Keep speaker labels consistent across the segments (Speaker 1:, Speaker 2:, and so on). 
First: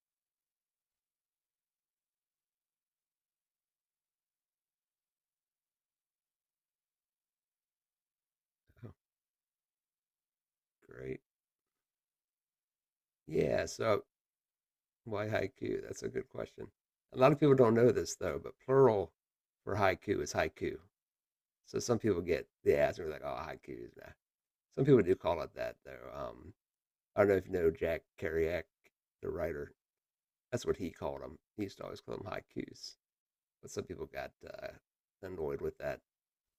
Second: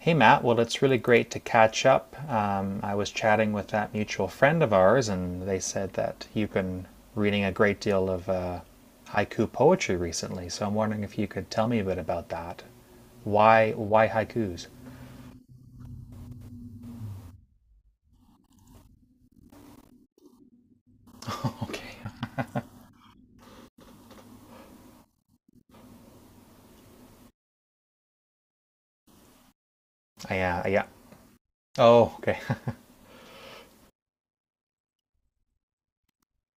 Speaker 1: Hey, Matt. Well, it's really great to catch up. I was chatting with that mutual friend of ours, and they said that you've been reading a great deal of
Speaker 2: Oh,
Speaker 1: haiku poetry recently. So I'm wondering if
Speaker 2: great.
Speaker 1: you could tell me a bit about that.
Speaker 2: Yeah,
Speaker 1: Why,
Speaker 2: so
Speaker 1: why haikus?
Speaker 2: why haiku? That's a good question. A lot of people don't know this though, but plural for haiku is haiku. So
Speaker 1: Okay.
Speaker 2: some people get the ask me like, "Oh, haikus." Nah. Some people do call it that though. I don't know if you know Jack Kerouac, the writer. That's
Speaker 1: Yeah,
Speaker 2: what
Speaker 1: yeah.
Speaker 2: he called them. He used to always
Speaker 1: Oh,
Speaker 2: call them
Speaker 1: okay.
Speaker 2: haikus, but some people got annoyed with that.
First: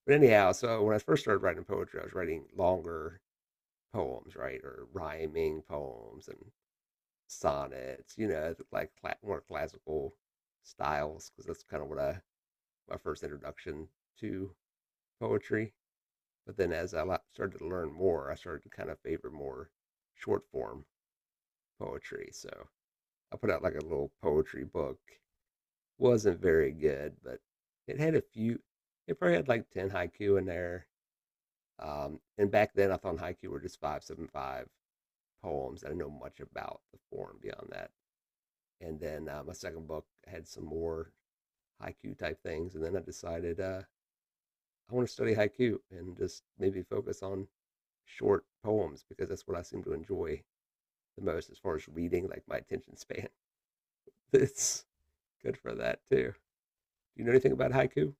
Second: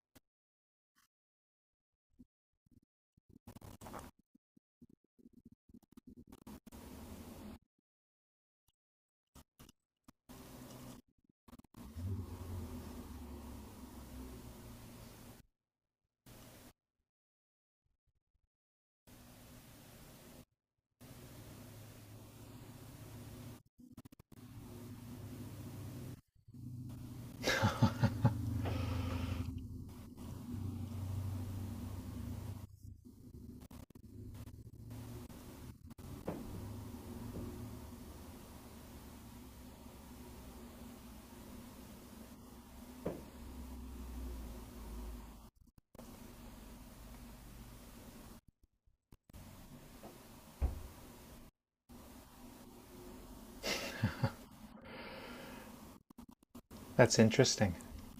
Speaker 2: But anyhow, so when I first started writing poetry, I was writing longer poems, right, or rhyming poems and sonnets. You know, like more classical styles, because that's kind of what I my first introduction to poetry. But then as I started to learn more, I started to kind of favor more short form poetry. So I put out like a little poetry book. Wasn't very good, but it had a few it probably had like 10 haiku in there. And back then I found haiku were just 575 poems. I didn't know much about the form beyond that. And then my second book had some more haiku type things. And then I decided I want to study haiku and just maybe focus on short poems because that's what I seem to enjoy the most as far as reading, like my attention span. It's good for that too. Do
Speaker 1: That's
Speaker 2: you know anything about
Speaker 1: interesting.
Speaker 2: haiku?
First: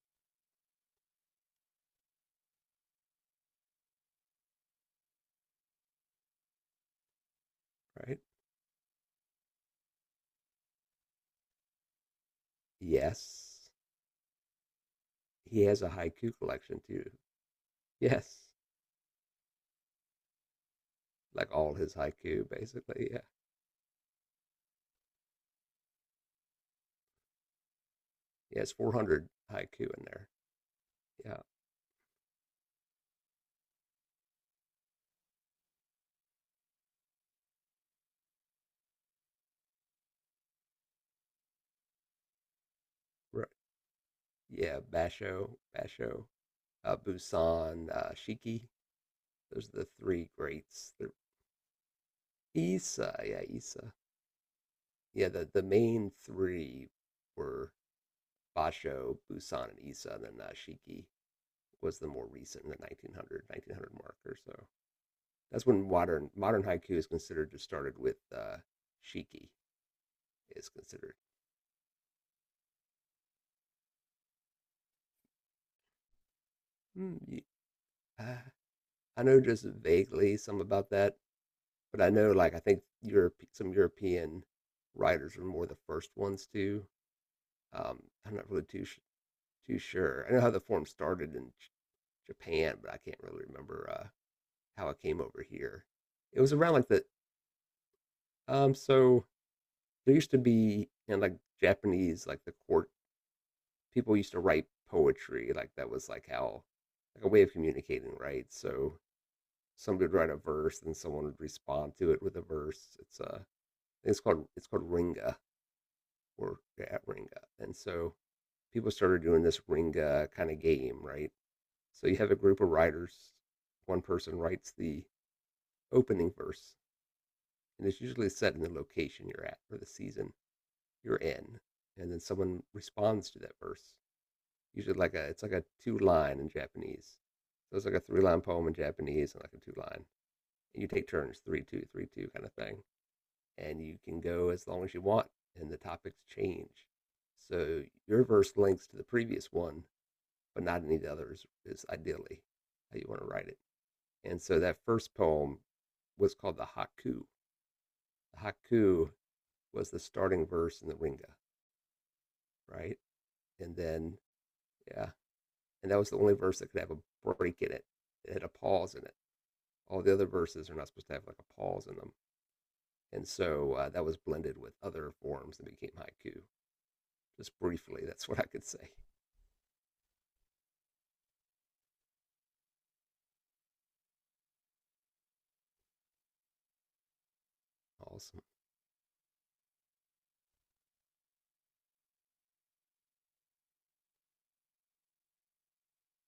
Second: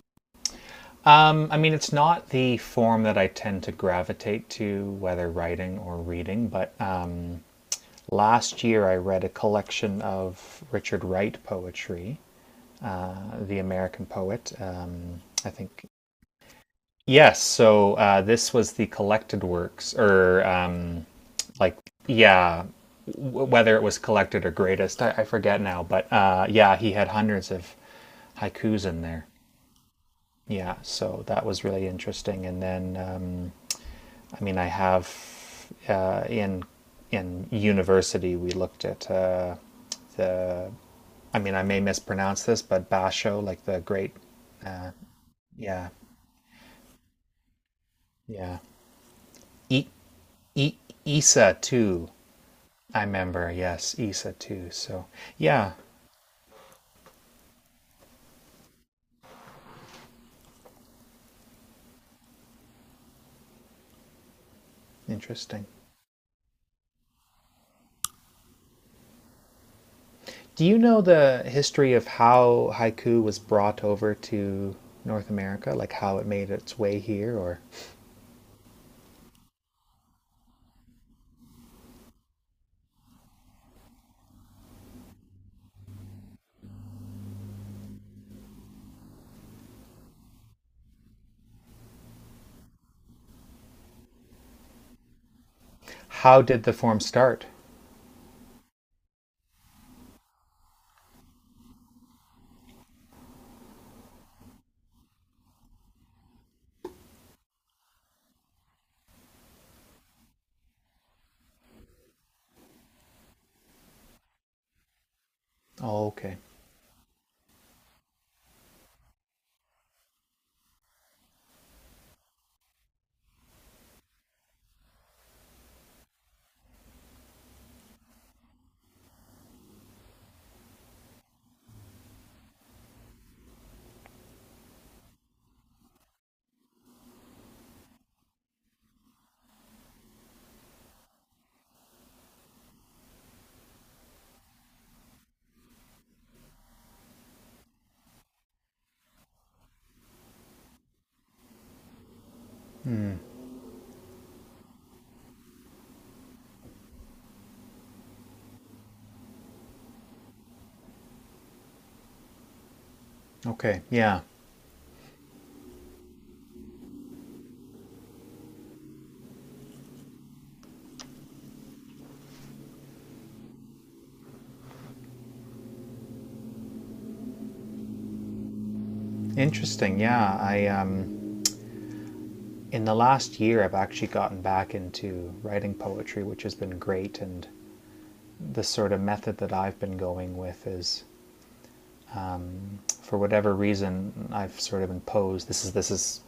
Speaker 1: I mean, it's not the form that I tend to gravitate to, whether writing or reading, but
Speaker 2: Right?
Speaker 1: last year I read a collection of Richard Wright poetry, the
Speaker 2: Yes.
Speaker 1: American poet. I
Speaker 2: He has
Speaker 1: think
Speaker 2: a haiku collection too.
Speaker 1: yes. So
Speaker 2: Yes,
Speaker 1: this was the collected works, or
Speaker 2: like all
Speaker 1: like
Speaker 2: his haiku,
Speaker 1: yeah,
Speaker 2: basically. Yeah,
Speaker 1: whether it was collected or greatest, I forget now. But yeah, he had hundreds of
Speaker 2: yeah, it's
Speaker 1: haikus in there.
Speaker 2: 400 haiku in there.
Speaker 1: Yeah, so
Speaker 2: Yeah,
Speaker 1: that was really interesting. And then I mean, I have uh, in in university we looked at the. I mean, I may mispronounce this, but Basho,
Speaker 2: right.
Speaker 1: like the great.
Speaker 2: Yeah,
Speaker 1: Uh,
Speaker 2: Basho,
Speaker 1: yeah,
Speaker 2: Basho, Busan,
Speaker 1: yeah.
Speaker 2: Shiki. Those are the
Speaker 1: E-
Speaker 2: three
Speaker 1: E-
Speaker 2: greats. The
Speaker 1: Issa too. I remember,
Speaker 2: Issa.
Speaker 1: yes, Isa too. So
Speaker 2: Yeah, the
Speaker 1: yeah,
Speaker 2: main three were Basho, Busan, and Issa, and then Shiki was the more recent in the nineteen hundred nineteen hundred 1900 mark or so.
Speaker 1: interesting.
Speaker 2: That's when modern haiku is considered to started with Shiki
Speaker 1: Do
Speaker 2: is
Speaker 1: you know
Speaker 2: considered.
Speaker 1: the history of how haiku was brought over to North America? Like how it made its way
Speaker 2: Mm,
Speaker 1: here,
Speaker 2: ye
Speaker 1: or
Speaker 2: uh, I know just vaguely some about that, but I know, like, I think Europe some European writers were more the first ones to. Um, I'm not really too sure. I know how the form started in J Japan, but I can't really remember, how it came over here. It
Speaker 1: how
Speaker 2: was
Speaker 1: did the
Speaker 2: around like
Speaker 1: form
Speaker 2: the
Speaker 1: start?
Speaker 2: so there used to be in, like, Japanese, like, the court people used to write poetry, like, that was, like, how like, a way of communicating, right? So somebody would write a verse and someone would respond to it with a verse. It's it's called Ringa
Speaker 1: Oh, okay,
Speaker 2: or at Ringa. And so people started doing this Ringa kind of game, right? So you have a group of writers. One person writes the opening verse, and it's usually set in the location you're at or the season you're in, and then someone responds to that verse. Usually, like a it's like a two line in Japanese. So it's like a three line poem in Japanese and like a two line. And you take turns, 3-2, 3-2 kind of thing, and you can go as long as you want, and the topics change. So your verse links to the previous one, but not any of the others, is ideally how you want to write it. And so that first poem was called the haiku. The haiku was the starting verse in the Ringa, right? And
Speaker 1: okay,
Speaker 2: then,
Speaker 1: yeah,
Speaker 2: yeah, and that was the only verse that could have a break in it. It had a pause in it. All the other verses are not supposed to have like a pause in them. And so that was blended with other forms and became haiku. Just briefly, that's what I could say.
Speaker 1: interesting. Yeah, I in the last year I've actually gotten back into writing poetry, which has been great, and
Speaker 2: Awesome.
Speaker 1: the sort of method that I've been going with is for whatever reason, I've sort of imposed, this is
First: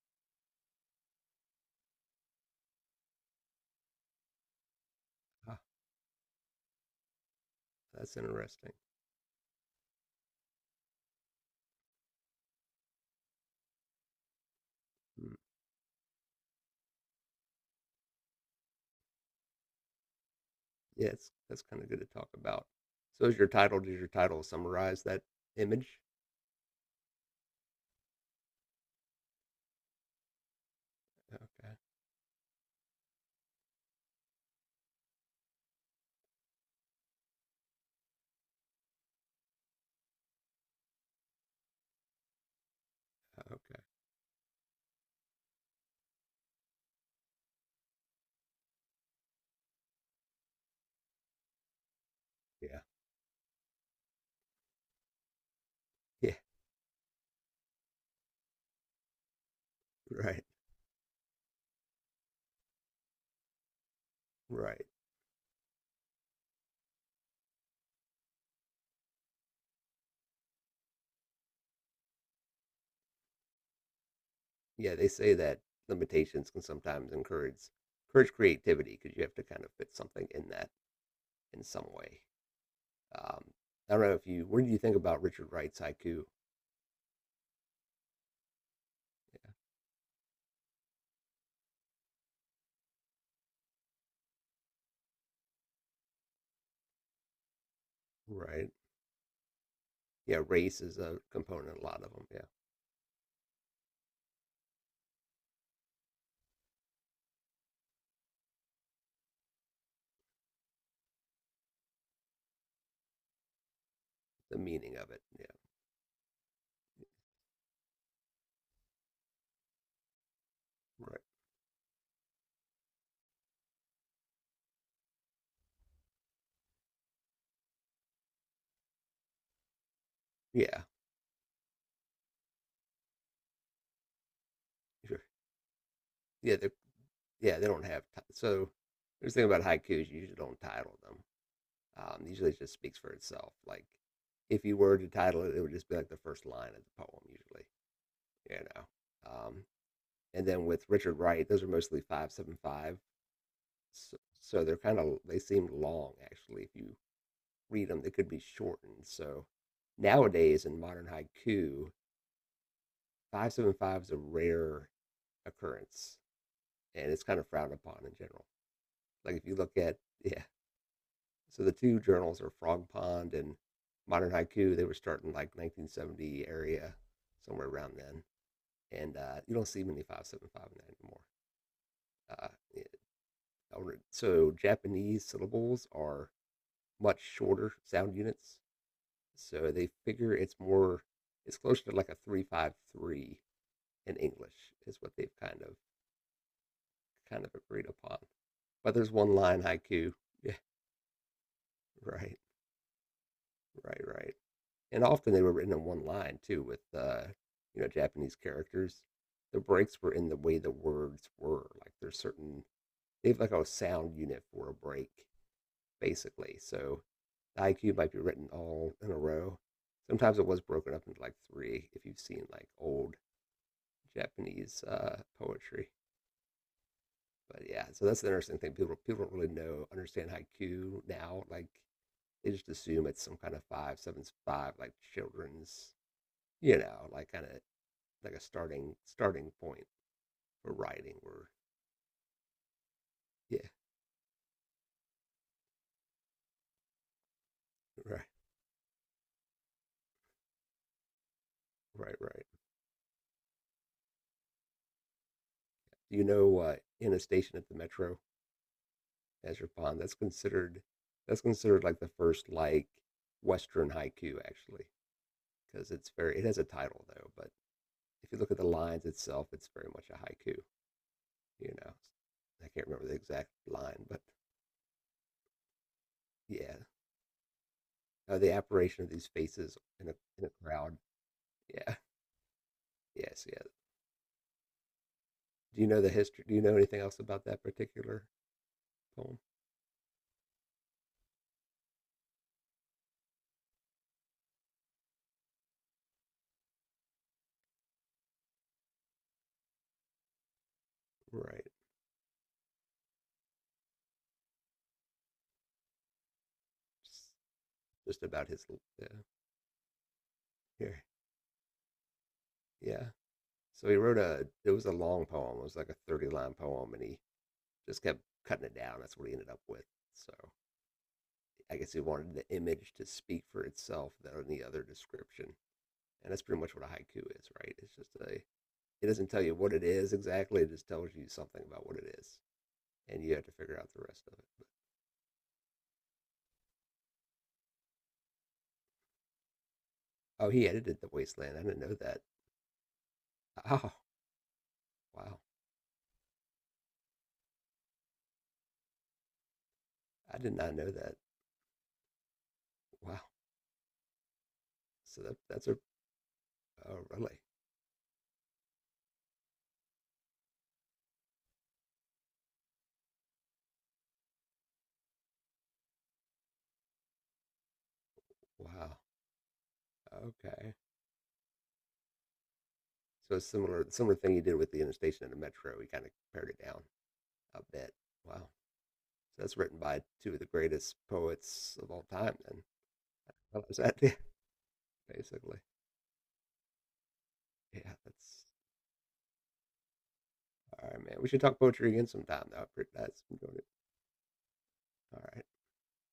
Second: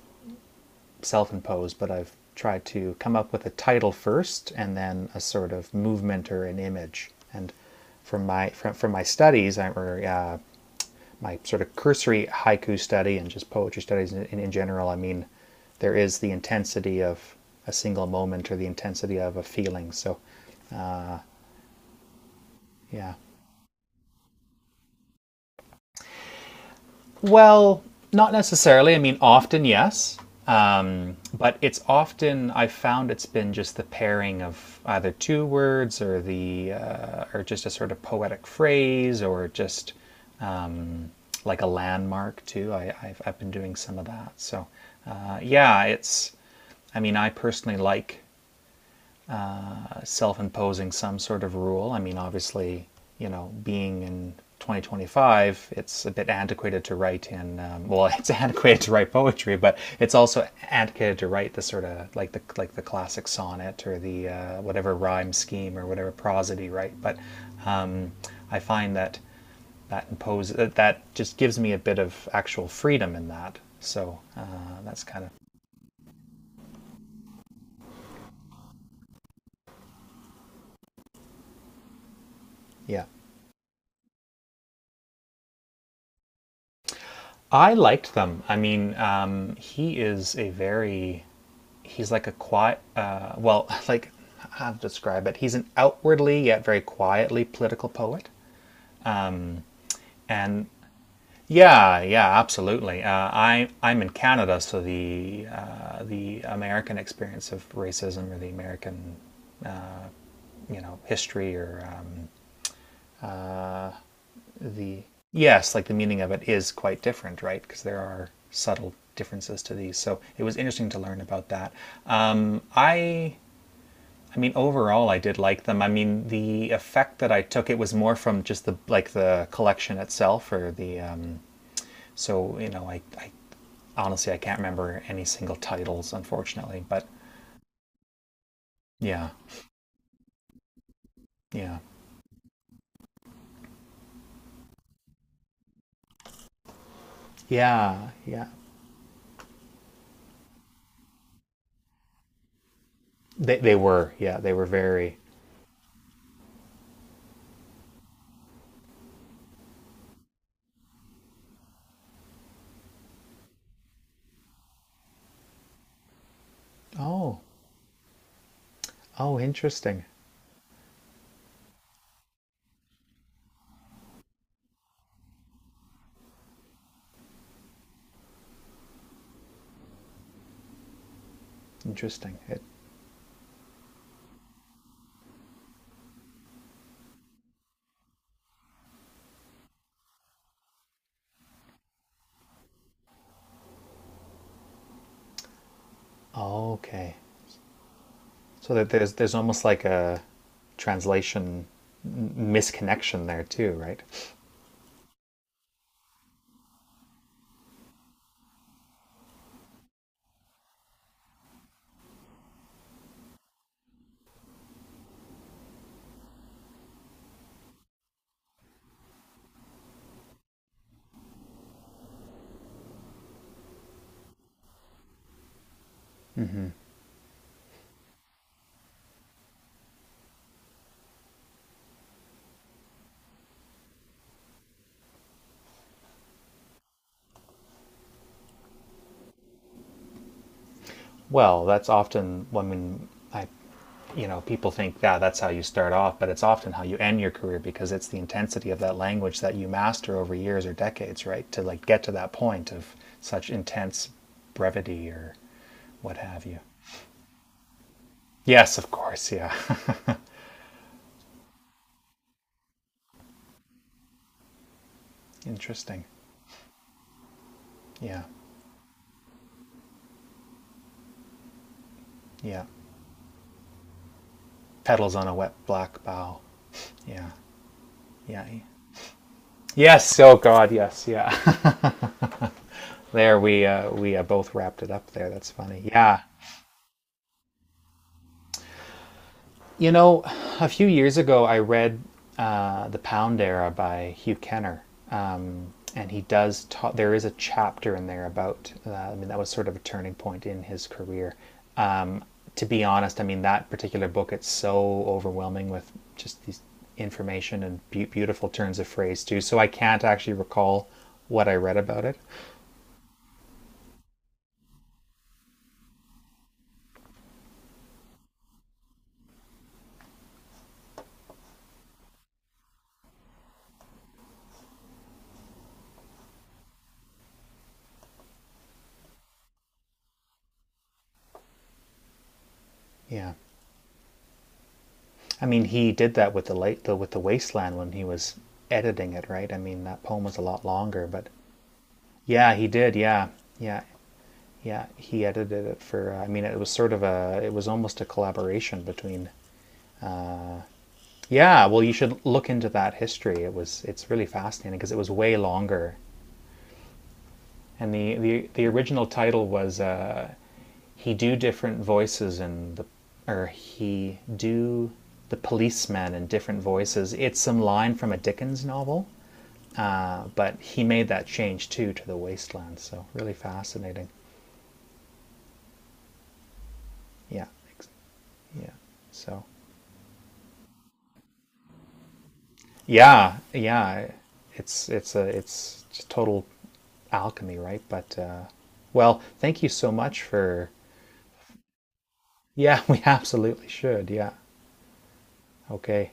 Speaker 1: self-imposed, but I've tried to come up with a title first and then a sort
Speaker 2: Ah,
Speaker 1: of movement or an image. And
Speaker 2: that's
Speaker 1: from my from,
Speaker 2: interesting.
Speaker 1: from my studies, I, or my sort of cursory haiku study and just poetry studies in general, I mean,
Speaker 2: Hmm.
Speaker 1: there is the intensity of a single moment or the intensity of a feeling. So,
Speaker 2: Yeah, that's kind of good to talk about.
Speaker 1: yeah.
Speaker 2: So, is your title? Does your title summarize that image?
Speaker 1: Well, not necessarily. I mean, often yes, but
Speaker 2: Okay.
Speaker 1: it's often I've found it's been just the pairing of either two words or the or just a sort of poetic phrase or just um, like a landmark too. I've been doing
Speaker 2: Okay.
Speaker 1: some of that. So yeah, it's. I mean, I personally like self-imposing some sort of rule. I mean,
Speaker 2: Yeah.
Speaker 1: obviously, you know, being in 2025, it's a bit
Speaker 2: Yeah.
Speaker 1: antiquated to write in. Well, it's antiquated to write poetry, but it's
Speaker 2: Right.
Speaker 1: also antiquated to write the sort of like the classic sonnet or the
Speaker 2: Right.
Speaker 1: whatever rhyme scheme or whatever prosody, right? But um, I find that that imposes that, just gives me a bit of actual freedom in that. So
Speaker 2: Yeah.
Speaker 1: that's
Speaker 2: They
Speaker 1: kind of
Speaker 2: say that limitations can sometimes encourage creativity because you have to kind of fit something in some way.
Speaker 1: yeah.
Speaker 2: Um, I don't know if you. What do you think about Richard Wright's haiku?
Speaker 1: I liked them. I mean, he is a very he's like a quiet, well, like how to describe it? He's an outwardly yet very quietly political poet.
Speaker 2: Right.
Speaker 1: Um,
Speaker 2: Yeah.
Speaker 1: and
Speaker 2: Race is a component. A
Speaker 1: yeah,
Speaker 2: lot of them.
Speaker 1: yeah,
Speaker 2: Yeah.
Speaker 1: absolutely. I'm in Canada, so the American experience of racism or the American, you know, history or uh,
Speaker 2: The meaning
Speaker 1: the
Speaker 2: of it. Yeah.
Speaker 1: yes, like the meaning of it is quite different, right? Because there are subtle differences to these. So it was interesting to learn
Speaker 2: Right.
Speaker 1: about that. Um, I I mean, overall, I did like them. I mean, the effect that I took it was more from just the like the collection itself, or
Speaker 2: Yeah.
Speaker 1: the so you know, I honestly I can't remember
Speaker 2: Sure.
Speaker 1: any single titles,
Speaker 2: Yeah. The
Speaker 1: unfortunately. But
Speaker 2: Yeah, they don't have so.
Speaker 1: yeah,
Speaker 2: There's the thing about haikus; you usually don't title them.
Speaker 1: yeah.
Speaker 2: Usually, it just speaks for itself. Like, if you were to title it, it would just be like the first line of the poem, usually.
Speaker 1: Yeah, yeah.
Speaker 2: You know, um, and then with Richard Wright, those are mostly 5-7-5,
Speaker 1: They were, yeah, they
Speaker 2: so
Speaker 1: were
Speaker 2: they're kind
Speaker 1: very.
Speaker 2: of they seem long actually. If you read them, they could be shortened. So nowadays in modern haiku, 5-7-5 is a rare occurrence, and it's kind
Speaker 1: Oh,
Speaker 2: of frowned upon in general. Like
Speaker 1: oh,
Speaker 2: if you look at
Speaker 1: interesting,
Speaker 2: Yeah. So the two journals are Frog Pond and Modern Haiku. They were starting like 1970 area, somewhere around then. And you don't see many 575 in that anymore.
Speaker 1: interesting.
Speaker 2: Uh,
Speaker 1: It,
Speaker 2: it- so Japanese syllables are much shorter sound units. So they figure it's closer to like a 353 in English is what they've kind of
Speaker 1: okay.
Speaker 2: kind of agreed upon.
Speaker 1: So that
Speaker 2: But there's
Speaker 1: there's
Speaker 2: one
Speaker 1: there's almost
Speaker 2: line
Speaker 1: like
Speaker 2: haiku.
Speaker 1: a
Speaker 2: Yeah,
Speaker 1: translation
Speaker 2: right,
Speaker 1: misconnection there too, right?
Speaker 2: right, right. And often they were written in one line too with Japanese characters. The breaks were in the way the words were, like there's certain they have like a sound unit for a break basically. So the iq might be written all in a row. Sometimes it was broken up into like three if you've seen like old Japanese poetry. But yeah, so that's the interesting thing. People don't really know understand haiku now, like they just assume it's some kind of 5-7-5, like children's, you know, like kind of like a starting point for riding or
Speaker 1: Well, that's often when I,
Speaker 2: yeah.
Speaker 1: you know, people think, yeah, that's how you start off, but it's often how you end your career because it's the
Speaker 2: Right,
Speaker 1: intensity of that language that you master over years or decades, right? To like get to
Speaker 2: right,
Speaker 1: that
Speaker 2: right.
Speaker 1: point of such intense brevity or what
Speaker 2: You
Speaker 1: have
Speaker 2: know,
Speaker 1: you.
Speaker 2: in a station at the metro,
Speaker 1: Yes, of course, yeah.
Speaker 2: as your pond, that's considered like the first like western haiku actually, because
Speaker 1: Interesting.
Speaker 2: it has a title though. But
Speaker 1: Yeah,
Speaker 2: if you look at the lines itself, it's very much a haiku, you know.
Speaker 1: yeah.
Speaker 2: I can't remember the exact line, but
Speaker 1: Petals on a wet black bough.
Speaker 2: yeah.
Speaker 1: Yeah, yeah,
Speaker 2: The
Speaker 1: yeah.
Speaker 2: apparition of these faces
Speaker 1: Yes, oh
Speaker 2: in a
Speaker 1: God,
Speaker 2: crowd.
Speaker 1: yes, yeah.
Speaker 2: Yeah.
Speaker 1: There
Speaker 2: Yes, yeah.
Speaker 1: we both wrapped it up there. That's funny. Yeah.
Speaker 2: Do you know anything else about that particular poem?
Speaker 1: You know, a few years ago, I read The Pound Era by Hugh Kenner, and he does ta there is a chapter in there about. I mean, that was sort of a turning point in his career.
Speaker 2: Right,
Speaker 1: Um, to be honest, I mean that particular book. It's so overwhelming with just these information and
Speaker 2: just
Speaker 1: beautiful
Speaker 2: about his
Speaker 1: turns of
Speaker 2: uh,
Speaker 1: phrase too. So I can't actually recall
Speaker 2: here.
Speaker 1: what I read about it.
Speaker 2: Yeah. So he wrote a. It was a long poem. It was like a 30-line poem, and he just kept cutting it down. That's what he ended up with. So I guess he wanted the image to speak for itself than any other description, and that's pretty much what a haiku is, right? It's just a. It doesn't tell you what it is exactly. It just tells you something about what it is, and
Speaker 1: Yeah,
Speaker 2: you have to figure out the rest of it. But,
Speaker 1: I mean he did that with the Wasteland when he was editing it, right? I mean that poem was a
Speaker 2: oh,
Speaker 1: lot
Speaker 2: he edited
Speaker 1: longer,
Speaker 2: the
Speaker 1: but
Speaker 2: Wasteland. I didn't know that.
Speaker 1: yeah, he did. Yeah, yeah,
Speaker 2: Oh,
Speaker 1: yeah. He
Speaker 2: wow.
Speaker 1: edited it for. I mean, it was sort of a. It was almost a collaboration between.
Speaker 2: I did not know that.
Speaker 1: Yeah, well, you should look into that
Speaker 2: Wow.
Speaker 1: history. It was. It's really fascinating because it was
Speaker 2: So
Speaker 1: way
Speaker 2: that's a
Speaker 1: longer.
Speaker 2: oh, really.
Speaker 1: And the original title was he do different voices in the or he do the policeman in different voices. It's some line from a Dickens
Speaker 2: Wow.
Speaker 1: novel, but
Speaker 2: Okay.
Speaker 1: he made that change too to the wasteland. So really
Speaker 2: So similar
Speaker 1: fascinating.
Speaker 2: similar thing you did with the Interstation and the Metro, we kind of pared it down
Speaker 1: Yeah,
Speaker 2: a bit. Wow.
Speaker 1: yeah.
Speaker 2: So
Speaker 1: So.
Speaker 2: that's written by two of the greatest poets of all time. Then,
Speaker 1: Yeah,
Speaker 2: well, is that
Speaker 1: yeah.
Speaker 2: yeah,
Speaker 1: It's it's a
Speaker 2: basically?
Speaker 1: it's just total alchemy, right?
Speaker 2: Yeah.
Speaker 1: But
Speaker 2: That's
Speaker 1: well, thank you so much for.
Speaker 2: all right, man. We should talk poetry again sometime, though.
Speaker 1: Yeah, we
Speaker 2: I've enjoyed it.
Speaker 1: absolutely should. Yeah.
Speaker 2: All right.
Speaker 1: Okay.